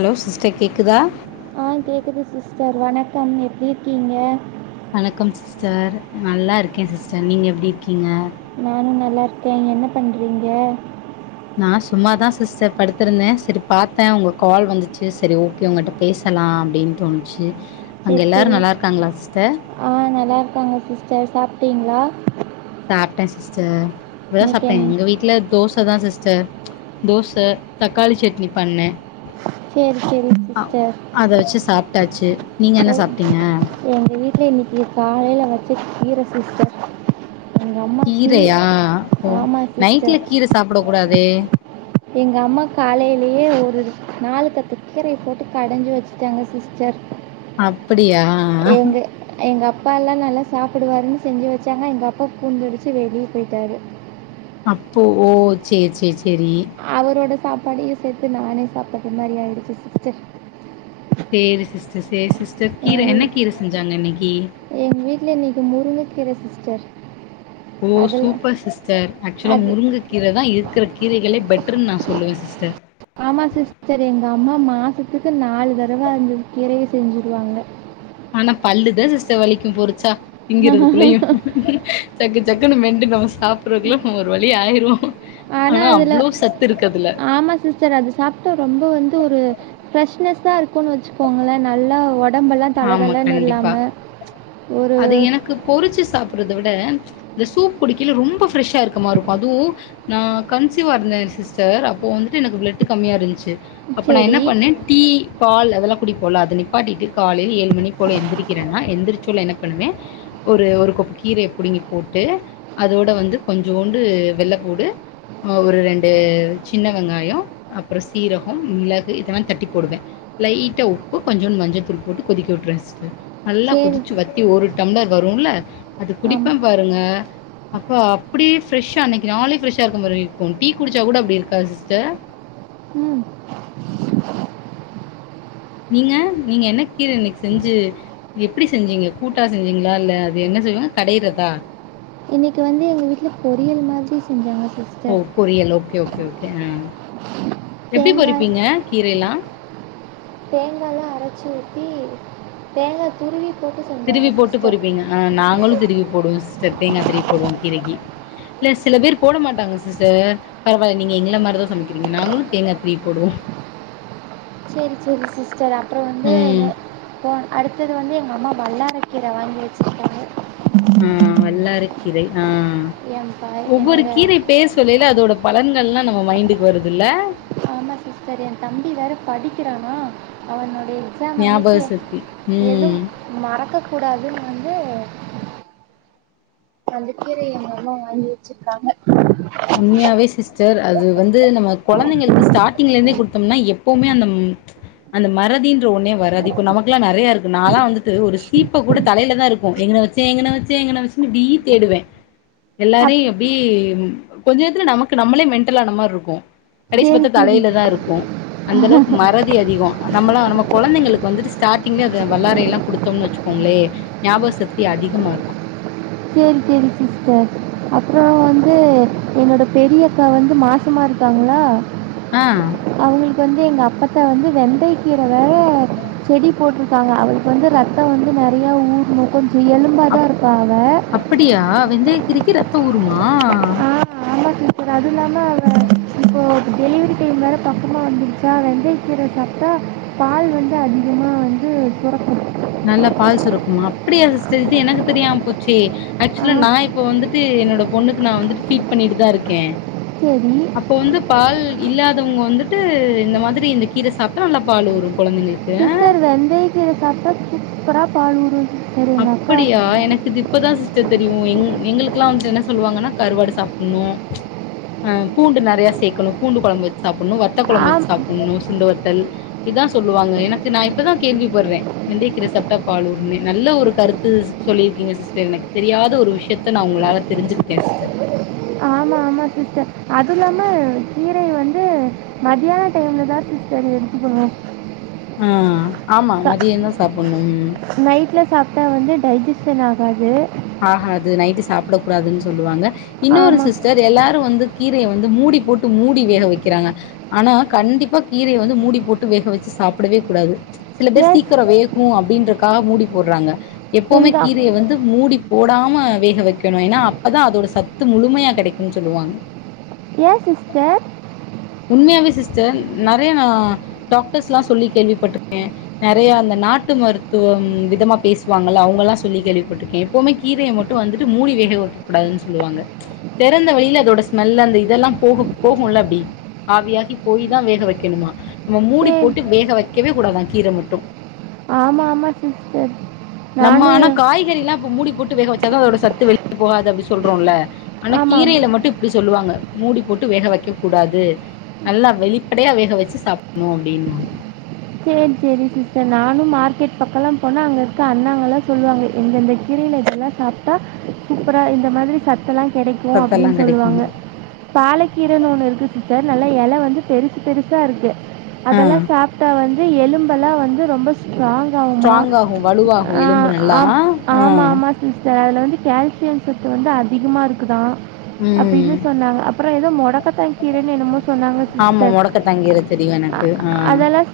Hello sister கேக்குதா ஆ கேக்குது சிஸ்டர் வணக்கம் எப்டி இருக்கீங்க வணக்கம் சிஸ்டர் நல்லா இருக்கே சிஸ்டர் நீங்க எப்டி இருக்கீங்க நானு நல்லார்க்கே என்ன பண்றீங்க நா சும்மாதா சிஸ்டர் படுத்திருந்தே செரிப் பாத்தே உங்க கால் வந்துச்சு செரி ஓகே உங்கட்டப் பேசலா அப்டின் தோணுச்சு அங்க சரி எல்லாரு சரி நல்லார்க்காங்ளா சிஸ்டர் ஆ நல்லார்க்காங்க சிஸ்டர் சாப்ட்டீங்ளா சாப்டே சிஸ்டர் இப்பதா இன்னைக்கு சாப்டே என் எங்க வீட்லத் தோசதா சிஸ்டர் தோச தக்காளி சட்னி பண்ணே சரி சரி அ சிஸ்டர் அத வச்சு சாப்டாச்சு நீங்க என்ன சாப்டீங்க எங்க வீட்டி இன்னைக்கி காலைல வச்ச கீர சிஸ்டர் எங்கள் அம்மா கீரை கீரையா ஓ ஆமாம் நைட்ல சிஸ்டர் கீர சாப்பிட கூடாதே எங்க அம்மா காலைலேயே ஒரு நாலு கட்டுக்கீரைய போட்டு கடைஞ்சி வச்சுட்டாங்க சிஸ்டர் அப்புடியா எங்கப்பா எல்லா நல்லா சாப்பிடுவாருன்னு செஞ்சி வச்சாங்க எங்க அப்பா பூந்தடிச்சி வெளி போயிட்டாரு அப்போ ஓ சேரி சேரி சேரி அவரோட சாப்பாடையு சேர்த்து நானே சாப்பிடற மாரி ஆயிடுச்சி சிஸ்டர் சேரி சிஸ்டர் சேரி சிஸ்டர் கீரை என்ன கீரை செஞ்சாங்க இன்னைக்கி எங்க வீட்ல இன்னைக்கு முருங்ககீர சிஸ்டர் ஓ அதில் சூப்பர் சிஸ்டர் ஆக்சுவலாக அது முருங்கங்கீர தா இருக்கற கீரைகள்ளே பெட்டருன்னு நா சொல்லுவே சிஸ்டர் ஆமா சிஸ்டர் எங்க அம்மா மாசத்துக்கு நாலு தடவ அந்த கீரையே செஞ்சிருவாங்க ஆனா பல்லுதா சிஸ்டர் வலிக்கும் பொரிச்சா திங்கறதுக்குள்ளையு சக்கு சக்குன்னு மென்டு நம்ம சாப்பிடுறதுக்குல்லை ஒரு வழி ஆயிருவோ ஆனா ஆனால் அவ்ளோ சத்து இருக்கு அதுல சார் அது சாப்டா ரொம்ப வந்து ஒரு ஃப்ரெஷ்னெஸ்சா இருக்கும்னு வச்சுக்கோங்களேன் நல்லா உடம்பெல்லாம் ஆமா தலதலனு கண்டிப்பா இல்லாம ஒரு அது எனக்கு பொறிச்சு சாப்டறத விட இந்த சூப் குடிக்கில ரொம்ப ஃப்ரெஷ்ஷா இருக்க மாதிரி இருக்குஅதுவு நா கன்சிவா இருந்தேளலம சிஸ்டர் அப்போ வந்துட்டு எனக்கு ப்லெட் கம்மியா இருந்துச்சி அப்ப நா என்ன சரி பண்ணே டீ பால் அதெல்லா குடிப்போல அத நிப்பாட்டிட்டு காலைல ஏழு மணிக்கு போல எந்திரிக்கறேனா எந்திரச்சோன என்ன பண்ணுவே ஒரு ஒரு கொப் கீரையை புடுங்கி போட்டு அதோட வந்து கொஞ்சோண்டு வெள்ள பூண்டு அ ஒரு ரெண்டு சின்ன வெங்காயோ அப்பறம் சீரகம் மிளகு இதெல்லா தட்டி போடுவே லைட்டா உப்பு கொஞ்சோன்டு மஞ்சதூள் போட்டு கொதிக்க விட்டுருவே சிஸ்டர் நல்லா சரி கொதிச்சு வச் ஒரு டம்ளர் வரும்ல அது குடிப்பே ஆமாம் பாருங்க அப்பா அப்டியே ஃப்ரெஷ்ஷா அன்னைக்கு நாலே ஃப்ரஷ்ஷா இருக்க மாரி இருக்கு டீ குடிச்சா கூட அப்டி இருக்காது சிஸ்டர் ம் நீங்க நீங்க என்ன கீர இன்னைக்கு செஞ்சு எப்டி செஞ்சீங்க கூட்டா செஞ்சிங்களா இல்லை அது என்ன செய்வாங்க கடையிறதா இன்னைக்கு வந்து எங்க வீட்ல பொறியல் மாதிரி செஞ்சாங்க சிஸ் ஓ பொரியல் ஓகே ஓகே ஓகே ஆ எப்டி தேங்காய் பொறிப்பீங்க கீரையல்லா தேங்காலா அரைச்சு ஊத்தி தேங்கா துருவி போட்டு திருவி செஞ்சாங்க போட்டு சிஸ்டர் பொறிப்பீங்க ஆ நாங்களு திருவி போடுவோ சிஸ்டர் தேங்காத் திருவி போடுவோ கீரைக்கு இல்ல சில பேர் போட மாட்டாங்க சிஸ்டர் பரவால நீங்க எங்கள மாரிதா சமைக்கிறீங்க நாங்களு தேங்கா திருவி போவோ சேரி சேரி சிஸ்டர் அப்றோ வந்து ம் நே போ அடுத்தது வந்து எங்க அம்மா வல்லார கீரவாங்கி வச்சிருக்காங்க ஆ வல்லாரை கீரை ஆ என் ப ஒவ்வொரு என்னோட கீரை பேர் சொல்லைல அதோட பலன்கள் எல்லா நம்ம மைண்டுக்கு வருது இல்ல ஆமா சிஸ்டர் என் தம்பி வேற படிக்கிறானா அவனு டடைய எக்ஸாம் ஞாபக அன்னைக்கி சக்தி எதுவு ம் மறக்கக் கூடாதுன்னு வந்து அந்த கீரைய எங்கம்மா வாங்கி வச்சிருக்காங்க உண்மையாவே சிஸ் சார் அது வந்து நம்ம கொழந்தைங்களுக்கு ஸ்டார்டிங்ல இருந்தே குடுத்தோம்னா எப்போமே அந்த அந்த மறதின்ற ஒன்னே வராது இப்ப நமக்குல்லா நெறைய இருக்கு நா லா வந்துட்டு ஒரு சீப்ப கூட தலையில தா இருக்கு எங்கன வச் ச எங்கன வச்ச எங்கன வச்சுன்னு இப்டீ தேடுவ எல்லாரு அப் அப்டி கொஞ்ச நேத்துல நமக்கு நம்மளே மென்டலான மாரி இருக்கு கடைசி சரி பாத்த சரி தலைல தா இருக்கு அந்த அளவுக்கு மறதி அதிகோ நம்மளா நம்ம கொழந்தைங்களுக்கு வந்துட்டு ஸ்டார்டிங்கே அது வல்லாரை எல்லா குடுத்தோம் வச்சுக்கோங்ளே ஞாபகசக்தி அதிகமா இருக்கு சேரி சேரி சிஸ்டர் அப்றோ வந்து என்னோட பெரிய அக்கா வந்து மாசமா இருக்காங்ளா ஆ அவுங்களுக்கு வந்து எங்க அப்பத்தா வந்து வெந்தயக்கீர வேற செடிப் போட்டிருக்காங்க அவுளுக்கு வந்து ரத்த வந்து நெறையா ஊர்னு கொஞ்ச எலும்பா தா அப் இருப்பா அவ அப்படியா வெந்தய கீரைக்கு ரத்த ஊறுமா அப்பற அது இல்லாம வ இப்போ டெலிவரி டைம் வேற பக்கமாக வந்துருச்சா வெந்தக்கீரை சாப்டா பால் வந்து அதிகமாக வந்து சுரக்கு நல்ல பால் சுரக்குமா அப்டியா சிஸ்டர் இது எனக்கு தெரியாம போச்சே ஆ ஆக்சுவலா நா இப்ப வந்துட்டு என்னோட பொண்ணுக்கு நா வந்துட்டு ஃபீட் பண்ணிட்டு தா இருக்க சேரி அப்ப வந்து பால் இல்லாதவங்க வந்துட்டு இந்த மாதிரி இந்த கீர சாப்ட்டா நல்லா பால் ஊறு கொழந்தைங்களுக் சிஸ்டர் வெந்தைய கீர சாப்டா சூப்பரா பாலூறு அப்படியா எனக்கு இது இப்பதா சிஸ்டர் தெரியு எங் எங்களுக்குல்லா வந்துட்டு என்ன சொல்லுவாங்கன்னா கருவாடு சாப்புன்ணு அ பூண்டு நெறைய சேக்கணு பூண்டு கொழம்பு வச்சு சாப்பட்ணு வத்த கொழம்பு வச்சு ஆம் சாப்பட்ணு சுண்ட வத்தல் இதா சொல்லுவாங்க எனக்கு நா இப்பதா கேள்விப்பட்ற வெந்தயக்கீர சாப்டா பாலூருன்னு நல்ல ஒரு கருத்து சொல்லியிருக்கீங்க சிஸ்டர் எனக்கு தெரியாத ஒரு விஷயத்த நா உங்களால தெரிஞ்சுக்கிட்டே சிஸ்டர் ஆமா சிஸ்டர் அது இல்லாம கீரைய வந்து மதியான டைம்ல தா சிஸ்டர் எடுத்துக்கனு ஆ ஆமா மதியந்தா சாப்பட்ணு நைட்ல சாப் க வந்து டைஜெஷன் ஆகாது ஆகாது நைட்டு சாப்டக் கூடாதுன்னு சொல்லுவாங்க இன்னொரு ஆமாம் சிஸ்டர் அது எல்லாரு வந்து கீரைய வந்து மூடி போட்டு மூடி வேக வைக்கிறாங்க ஆனா கண்டிப்பா கீரைய வந்து மூடி போட்டு வேக வச்சு சாப்படவே கூடாது சில பேர் எஸ் சீக்கிர வேகு அப்டின்றக்காக மூடி போட்றாங்க எப்பமே எங்கள் அம் கீரைய வந்து மூடி போடாம வேக வைக்கணு ஏன்னா அப்பதா அதோட சத்து முழுமையா கிடைக்குனு சொல்லுவாங்க ஏ சிஸ்டர் உண்மையாவே சிஸ்டர் நெறைய நா டாக்டர்ஸ்ல்லா சொல்லி கேள்விப்பட்ருக்கே நெறைய அந்த நாட்டு மருத்துவம் விதமா பேசுவாங்கல்ல அவுங்கள்லா சொல்லி கேள்விப்பட்ருக்கே எப்புமே கீரைய மட்டு வந்துட்டு மூடி வேக வைக்கக்கூடாதுனு சொல்லுவாங்க தெறந்த வெளில அதோட ஸ்மெல் அந்த இதெல்லா போகு போகுல அப்டி ஆவியாகி போயி தா வேக வைக்கணுமா நம்ம மூடி சரி போட்டு வேக வைக்கவே கூடாதா கீர மட்டு ஆமா சிஸ்டர் நம்ம நானும் ஆனா எ- காய்கறிலா இப்ப மூடி போட்டு வேக வச்சாதா அதோட சத்து வெளிய போகாது அப்டி சொல்றோல ஆனா ஆமாம் கீரைல மட்டு இப்டி சொல்லுவாங்க மூடி போட்டு வேக வைக்க கூடாது நல்லா வெளிப்படையா வேக வச்சு சாப்பட்ணு அப்டின்னுவாங்க சேரி சேரி சிஸ்டர் நானு மார்க்கெட் பக்கலா போனா அங்க இருக்க அண்ணாங்கெல்லா சொல்லுவாங்க எந்தெந்த கீரல எதெல்லா சாப்டா சூப்பரா இந்த மாதிரி சத்தெல்லா கெடைக்கு சத்தெல்லா அப்டினு சொல்லுவாங்க கெடைக்குனு பாலக்கீரைனு ஒன்னு இருக்கு சிஸ்டர் நல்லா எல வந்து பெருசு பெருசா இருக்கு ஆ அதெல்லா சாப் இப்ப வந்து எலும்பெலா வந்து ரொம்ப ஸ்ட்ராங் ஆகுமா ஸ்ட்ராங் ஆகு வலுவாகு ஆ எலும்பு நல்லா ஆம் ஆ ஆமாமா சிஸ்டர் அதுல வந்து கேல்சியம் சத்து வந்து அதிகமா இருக்குதா ம் அப்டினு சொன்னாங்க அப்பறோ ஏதோ மொடக்கத்தா கீரன்னு என்னமோ சொன்னாங்க சிஸ்டர் மொடக்கதாங்கீர தெரியு எனக்கு ஆ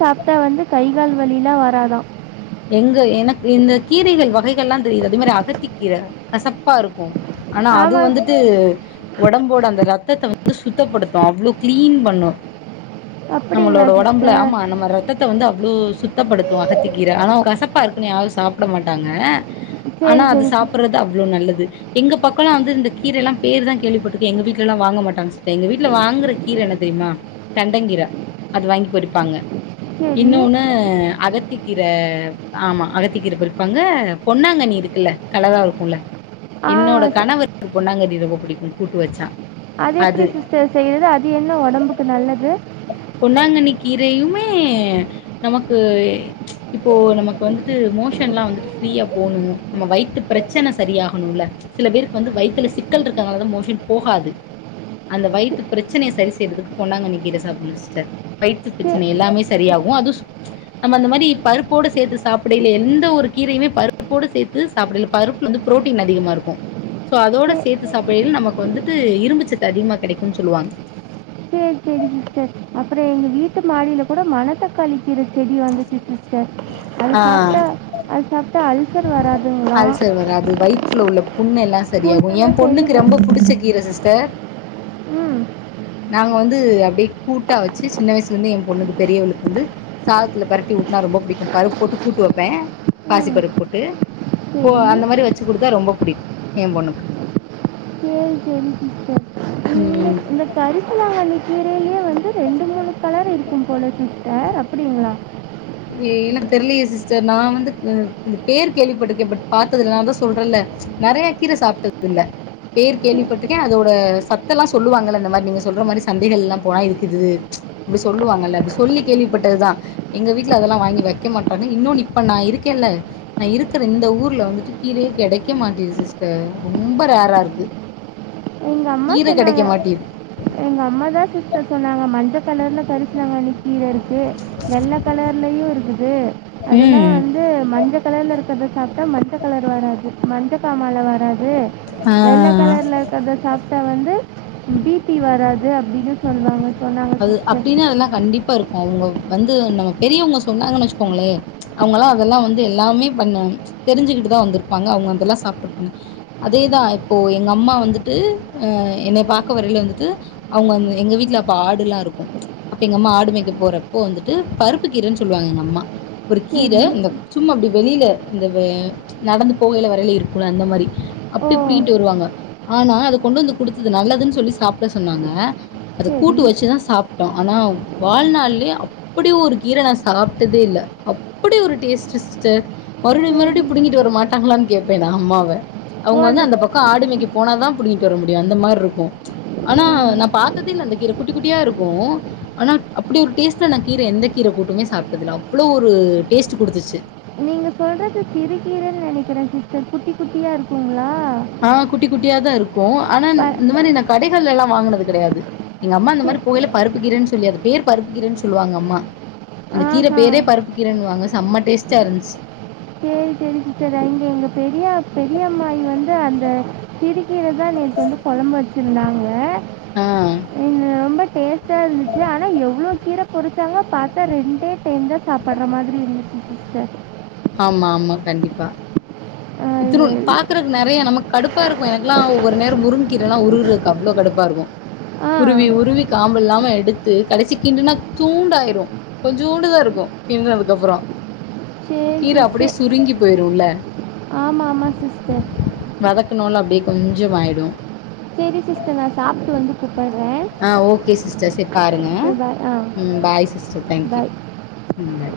சாப்டா வந்து கை கால் வலிலா வராதா எங்க எனக் இந்த கீரைகள் வகைகள்லா தெரியுது அது மாரி அகத்தி கீர கசப்பா ருக்கு ஆனா அது ஆமா வந்துட்டு ஒடம்போட அந்த ரத்தத்த வந்து சுத்தப்படுத்து அவ்ளோ கிளீன் பண்ணு அப்படிங்களா நம்மளோட ஒடம்புல சிஸ்டர்? ஆமா நம்ம ரத் தத்த வந்து அவ்ளோ சுத்தப்படுத்து அகத்திக்கீர ஆனா கசப்பா இருக்குன்னு யாரு சாப்ட மாட்டாங்க ஆனா சரி, அது சரி, சிஸ் சாப்பிறது அவ்ளோ நல்லது எங்க பக்கலா வந்து இந்த கீர எல்லா பேரு தா கேள்விப்பட்டிருக்கே எங்க வீட்ல எல்லா வாங்கமாட்டங்க சிஸ்டர் எங்க வீட்ல வாங்கறக் கீர என்ன தெரியுமா தண்டங் கீர அது வாங்கி பொரிப்பாங்க சரி. இன்னொன்னு அகத்திக் கீர ஆமா அகத்திக்கீர பொரிப்பாங்க பொன்னாங்கண்ணி இருக்குல்ல கலரா இருக்குல ஆ என்னோட ச- கணவருக்கு பொன்னாங்கண்ணி ரொம்ப புடிக்கு கூட்டு வச்சா அது எப்டி சிஸ்டர் செய்றது அது என்ன ஒடம்புக்கு நல்லது பொன்னாங்கண்ணி கீரையுமே நமக்கு இப்போ நமக்கு வந்துட்டு மோஷன் ல்லா வந்துட்டு ஃப்ரீயா போணு நம்ம வயித்து பிரெச்சன சரியாகணுல சில பேருக்கு வந்து வயித்துல சிக்கல் இருக்கனால தா மோஷன் போகாது அந்த வயித்துப் பிரெச்சனய சரி செய்றதுக்கு பொன்னாங்கண்ணி கீர சாப்ணு சிஸ்டர் வயித்துப் சே பிரெச்சன எல்லாமே சரியாகு அது சு நம்ம அந்த மாரி பருப்போடு சேத்து சாப்டேல எந்த ஒரு கீரயுமே பருப்போடு சேத்து சாப்டேல பருப்பு வந்து புரோட்டீன் அதிகமா இருக்கு சோ அதோட சே சேத்து சாப்டேல நமக்கு வந்துட்டு இரும்புச்சத்து அதிகமா கெடைக்குன்னு சொல்லுவாங்க சேரி சிஸ்டர் அப்பற எங்க வீட்டு மாடில கூட மணத்தக் காளி கீர செடி வந்துச்சு சிஸ்டர் அது ஆ சாப்டா அது சாப்டா அல்சர் வராது அல்சர் வராது வயிற்றுல உள்ள புண்ண எல்லா சரியாகு புண்ணெல்லாம் என் சரி பொண்ணுக்கு ப ரொம்ப புடிச்ச கீர சிஸ்டர் ம் நாங்க வந்து அப்டியே கூட்டா வச்சு சின்ன வயசுல இருந்தே என் பொண்ணுக்கு பெரியவளுக்கு வந்து சாதத்துல பெரட்டி ஊட்டுனா ரொம்ப புடிக்கு பருப்பு போட்டு கூட்டு வப்பே பாசி ம் பருப்பு போட்டு ப்போ சரி அந்த மாரி வெச்சு குடுத்தா ரொம்ப புடிக்கு எ பொண்ணுக்கு சேரி சேரி சிஸ்டர் இந்த ம் இந்த கரிசலாங்கண்ணி கீரையிலயே வந்து ரெண்டு மூனு கலர் இருக்கும் போல சிஸ்டர் அப்டிங்களா ஏ எனக்கு தெரியலேயே சிஸ்டர் நா வந்து அ பேர் கேள்விப்பட்டிருக்கே பட் பாத்ததுல்ல நா தா சொல்றேல நெறைய கீர சாப்ட்டது இல்ல பேர் சரி கேள்விப்பட்டுருக்கே அதோட சத்த எல்லா சொல்லுவாங்கள அந்த மாரி நீங்க சொல்ற மாரி சந்தைகள் ல்லா போனா இருக்குது இப்டி சொல்லுவாங்கல்ல அப்டி சொல்லி கேள்விப்பட்டதுதா எங்க வீ ட்டுல அதெல்லா வாங்கி வெக்க மாட்டாங்க இன்னொ இப்ப நா இருக்கேல நா இருக்கிற இந்த ஊர்ல வந்துட்டு கீரயே கெடைக்க மாட்டேங்குது சிஸ்டர் ரொம்ப ரேரா இருக்கு ம் எங்க அம்மா கீர சொன்னாங்க கெடைக்க மாட்டேது எங்க அம்மா தா சிஸ்டர் சொன்னாங்க மஞ்ச கலர்ல கரிசலாங்கண்ணி கீர இருக்கு வெள்ள கலர்லயு இருக்குது அதெல்லா ம் வந்து மஞ்ச கலர்ல இரு க்கிறத சாப்பிட்டா மஞ்சள் கலர் வராது மஞ்சக்காமாலை வராது ஆ வெள்ள ஆ கலர்ல அத சாப்ட்டா வந்து பி பி வராது அப்டின்னு சொல்லுவாங்க சொன்னாங்க அது சிஸ்டர் அப்டின்னா அதெல்லா கண்டிப்பா இருக்கு அவுங்க வந்து நம்ம பெரியவங்க சொன்னாங்கன்னு வச்சுக்கோங்ளே அவுங்களா‌ அதெல்லா வந்து எல்லாமே பண்ண தெரிஞ்சுக்கிட்டு தா வந்துருப்பாங்க அவுங்க அதெல்லா சாப்ட்ருப்பாங்க அதேதா இப்போ எங்க அம்மா வந்துட்டு அ என்னை பாக்க வரையில வந்துட்டு அவுங்க வந்து எங்க வீட்ல அப் அப்ப ஆடுல்லா இருக்கு அப்ப எங்க அம்மா ஆடு மேக்க போறப்போ வந்துட்டு பருப்பு கீரைன்னு சொல்லுவாங்க எங்க அம்மா ஒரு கீர சரி அந்த சும்மா அப்டி வெளில அந்த வெ நடந்து போகையில வரையில இருக்குல அந்த மாரி ஓ அப்டி புடிங்கிட்டு வருவாங்க ஆனா அத கொண்டு வந்து குடுத்தது நல்லதுன்னு சொல்லி சாப்ட சொன்னாங்க அது கூட்டு சரி வச்சு தா சாப்ட்டோ ஆனா வாழ்நாள்ளே அப் அப்டி ஒரு கீர நா சாப்ட்டதே இல்ல அப்டி ஒரு டேஸ்ட் சிஸ்டர் மறுபடியு மறுபடியு சரி புடுங்கிட்டு வர மாட்டாங்களான்னு கேப்பே நா அம்மாவ அவுங்க வந்து அந்த பக் கோ ஆடு மேக்க போன தா புடுங்கிட்டு வர முடியு அந்த மார்ருக்கு ஆனா நா பாத்ததில்ல அந்த கீர குட்டி குட்டியா இருக்கு ஆனா அப்டி ஒரு டேஸ்ட்ல நா கீர எந்த கீர கூட்டுமே சாப்ட்டதில்ல அவ்ளோ ஒரு டேஸ்ட் குடுத்துச்சு சொல்றது சிறுகீரைன்னு நெனைக்கிற சிஸ்டர் குட்டி குட்டியா இருக்குங்ளா ஆ குட்டி குட்டியா தா இருக்கு ஆனா இந்த மாரி நா கடைகள்லல்லா வாங்குனது கெடையாது எங்க அம்மா இந்த சே மாரி போகயில பருப்புக் கீரைன்னு சொல்லி அது பேர் பருப்புக் கீரைன்னு சொல்லுவாங்க அம்மா அந்த கீர ஆஹா பேரே பருப்பு கீரைன்னுவாங்க செம்ம டேஸ்ட்டா இருன்ச்சு சேரி சிஸ்டர் இங்க எங்க பெரிய பெரிய அம்மாயி வந்து அந்த சிறுக்கீர தா நேத்து வந்து கொழம்பு வச்சிருந்தாங்க ஆ இங்க ரொம்ப டேஸ்ட் டா இருந்துச்சு ஆனா எவ்ளோ கீர பொறிச்சாங்க பாத்தா ரெண்டே டைம் தா சாப்பட்ற மாரி இருந்துச்சு சிஸ்டர் ஆமா ஆமா கண்டிப்பா இத்துனூன் பாக்கற நெறைய நமக்கு கடுப்பா இருக்கு எனக்குலா ஒரு நேரோ முருங்கீரல்லா உருவறக்கு அவ்ளோ கடுப்பா இருக்கு ஆ உருவி உருவி காம்பு இல்லாம எடுத்து கடைசி கிண்டுனா இத்தூண்டாயிரு கொஞ்சூண்டுதா இருக்கும் கின்றதுக்கு அப்றோ கீரை அப்டே சுருங்கி போய்ருல்ல ஆமா ஆமா சிஸ்டர் வதக்கனூல அப்டே கொஞ்சமாயிடு சரி சிஸ்டர் நான் சாப்பிட்டு வந்து கூப்பிட்றேன் ஆ ஓகே சிஸ்டர் செரி பாருங்க பாய் ஆ ம் bye sis so thank you bye ம்